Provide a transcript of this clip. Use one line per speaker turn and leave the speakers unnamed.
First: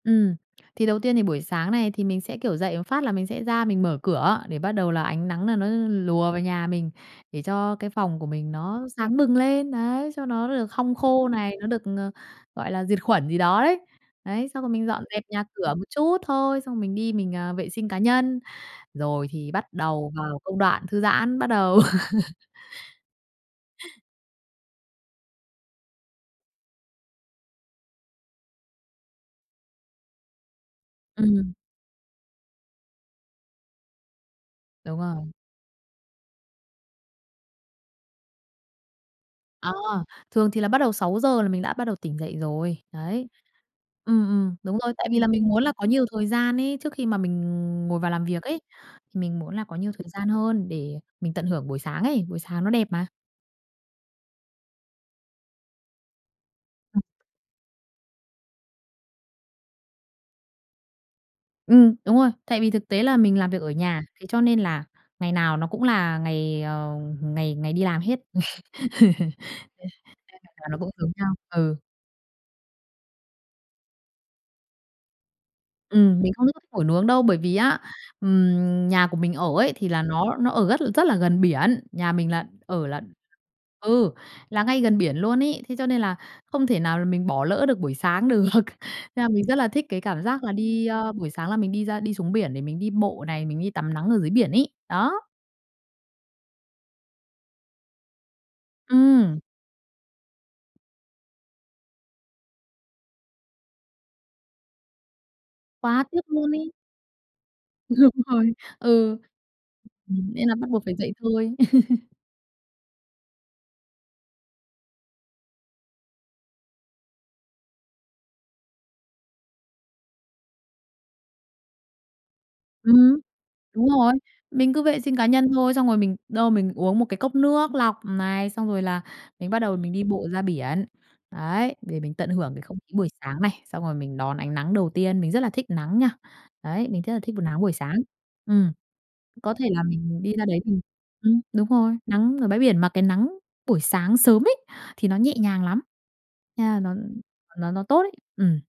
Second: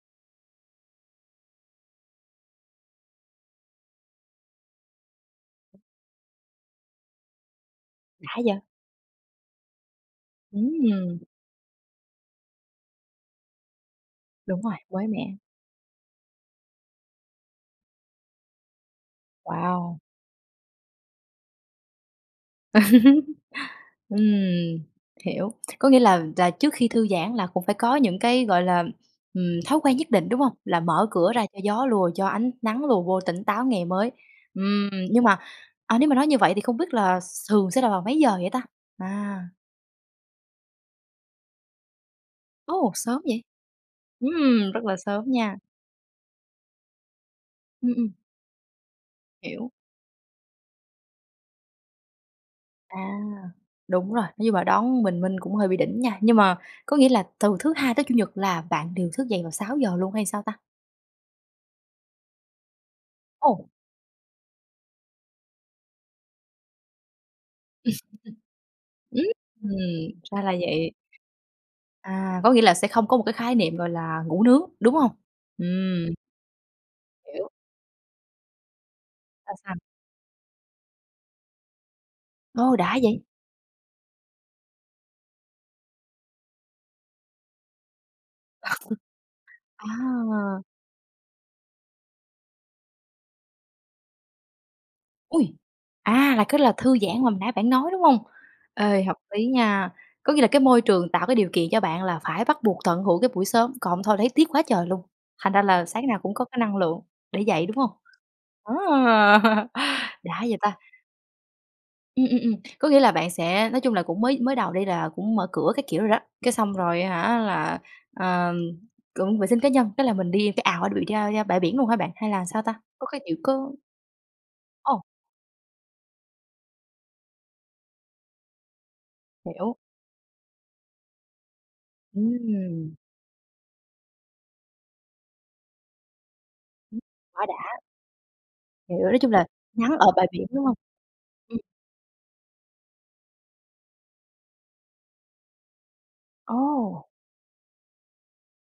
Ừm. Thì đầu tiên thì buổi sáng này thì mình sẽ, kiểu, dậy một phát là mình sẽ ra mình mở cửa để bắt đầu là ánh nắng nà nó lùa vào nhà mình, để cho cái phòng của
Đã
mình
vậy!
nó sáng bừng lên, đấy, cho nó nó được hong
Ừm.
khô này, nó được, ờ, gọi là, diệt khuẩn gì đó đấy. Đấy,
Đúng
xong rồi
rồi,
mình dọn
mới
dẹp
mẻ.
nhà cửa một chút thôi, xong mình đi mình, à, vệ sinh cá nhân, rồi thì bắt
Wow!
đầu vào công đoạn thư giãn, bắt đầu.
Ừm, hiểu, có nghĩa là là trước khi thư giãn là cũng phải có những cái, gọi là, ừm, thói quen nhất định, đúng hông? Là mở cửa ra
Ừm.
cho gió lùa, cho ánh nắng lùa vô tỉnh táo ngày mới. Ừm,
Đúng rồi.
nhưng mà, à, nếu mà nói như vậy thì không biết là thường sẽ là vào mấy giờ vậy ta? À.
Ờ, thường thì là bắt đầu 6:00 là mình đã bắt đầu tỉnh dậy rồi.
Ồ, sớm
Đấy.
vậy?
Ừm, ừm,
Ừm,
đúng
rất
rồi,
là
tại vì
sớm
là mình
nha!
muốn là có nhiều thời gian ấy trước khi mà mình
Ừm,
ngồi
ừm.
vào làm việc ấy, thì mình muốn là
Hiểu.
có nhiều thời gian hơn để mình tận hưởng buổi sáng ấy, buổi sáng nó đẹp
À,
mà.
đúng rồi, nhưng mà đón bình minh cũng hơi bị đỉnh nha, nhưng mà có
Ừm.
nghĩa là từ thứ Hai tới Chủ nhật là bạn đều thức dậy vào 6:00 luôn hay sao ta?
Ừm, đúng rồi. Tại vì thực tế là mình làm việc
Ồ!
ở nhà, thế cho nên là ngày nào nó cũng là ngày, ờ, ngày ngày đi làm hết, nên
Ừm, ra là
ngày nào nó cũng
vậy!
giống nhau, ừ.
À, có nghĩa là sẽ không có một cái khái niệm gọi là ngủ nướng, đúng hông? Ừm.
Ừm, mình không [unintelligible] ngủ nướng đâu, bởi
Hiểu.
vì á, ừm, nhà của mình ở
Sao,
ấy
sao?
thì là nó nó ở rất rất là gần biển. Nhà mình là
Ô,
ở
đã
là
vậy?
ừ, là ngay gần biển luôn ấy, thế cho nên là không thể nào là mình bỏ lỡ được buổi sáng được, nên là mình rất là thích cái cảm giác là
À.
đi, a buổi sáng là mình đi ra đi xuống biển để mình đi bộ này, mình đi tắm nắng ở dưới biển ấy. Đó.
Ôi! À, là cái là thư giãn mà hồi nãy bạn nói, đúng hông? Ê, hợp
Ừm.
lý nha! Có nghĩa là cái môi trường tạo cái điều kiện cho bạn là phải bắt buộc tận hưởng cái buổi sớm, còn hông thôi thấy tiếc quá trời luôn, thành ra là
Quá
sáng nào
tiếc
cũng có
luôn
cái
ấy!
năng lượng để dậy, đúng không?
Đúng rồi, ừ,
À,
ừm
đã
nên là
vậy
bắt
ta!
buộc phải dậy thôi.
Ừm, ừm, ừm, có nghĩa là bạn sẽ nói chung là cũng mới mới đầu đi, là cũng mở cửa các kiểu rồi đó, cái xong rồi á hả, là, ờ, cũng vệ sinh cá nhân, cái là mình đi cái ào đó bị ra ra bãi biển luôn hả bạn, hay là sao ta? Có
Ừm,
cái kiểu có
đúng rồi. Mình cứ vệ
Ồ!
sinh cá nhân thôi, xong rồi mình đâu mình uống một cái cốc nước lọc này, xong rồi là mình bắt đầu
Hiểu.
mình đi bộ ra biển. Đấy, để mình tận hưởng cái không
Ừm.
khí buổi sáng này, xong rồi mình đón ánh nắng đầu tiên, mình rất là thích nắng nha. Đấy, mình rất là thích b
Quá
nắng buổi
đã!
sáng. Ừm.
Hiểu, nói chung là
Có thể là
nắng ở
mình
bãi
đi ra
biển,
đấy
đúng hông?
mình ừm,
Ừm.
đúng rồi, nắng ở bãi biển mà cái nắng buổi sáng sớm ấy thì nó nhẹ nhàng lắm, yeah, nó
Ồ!
nó nó tốt ấy, ừm.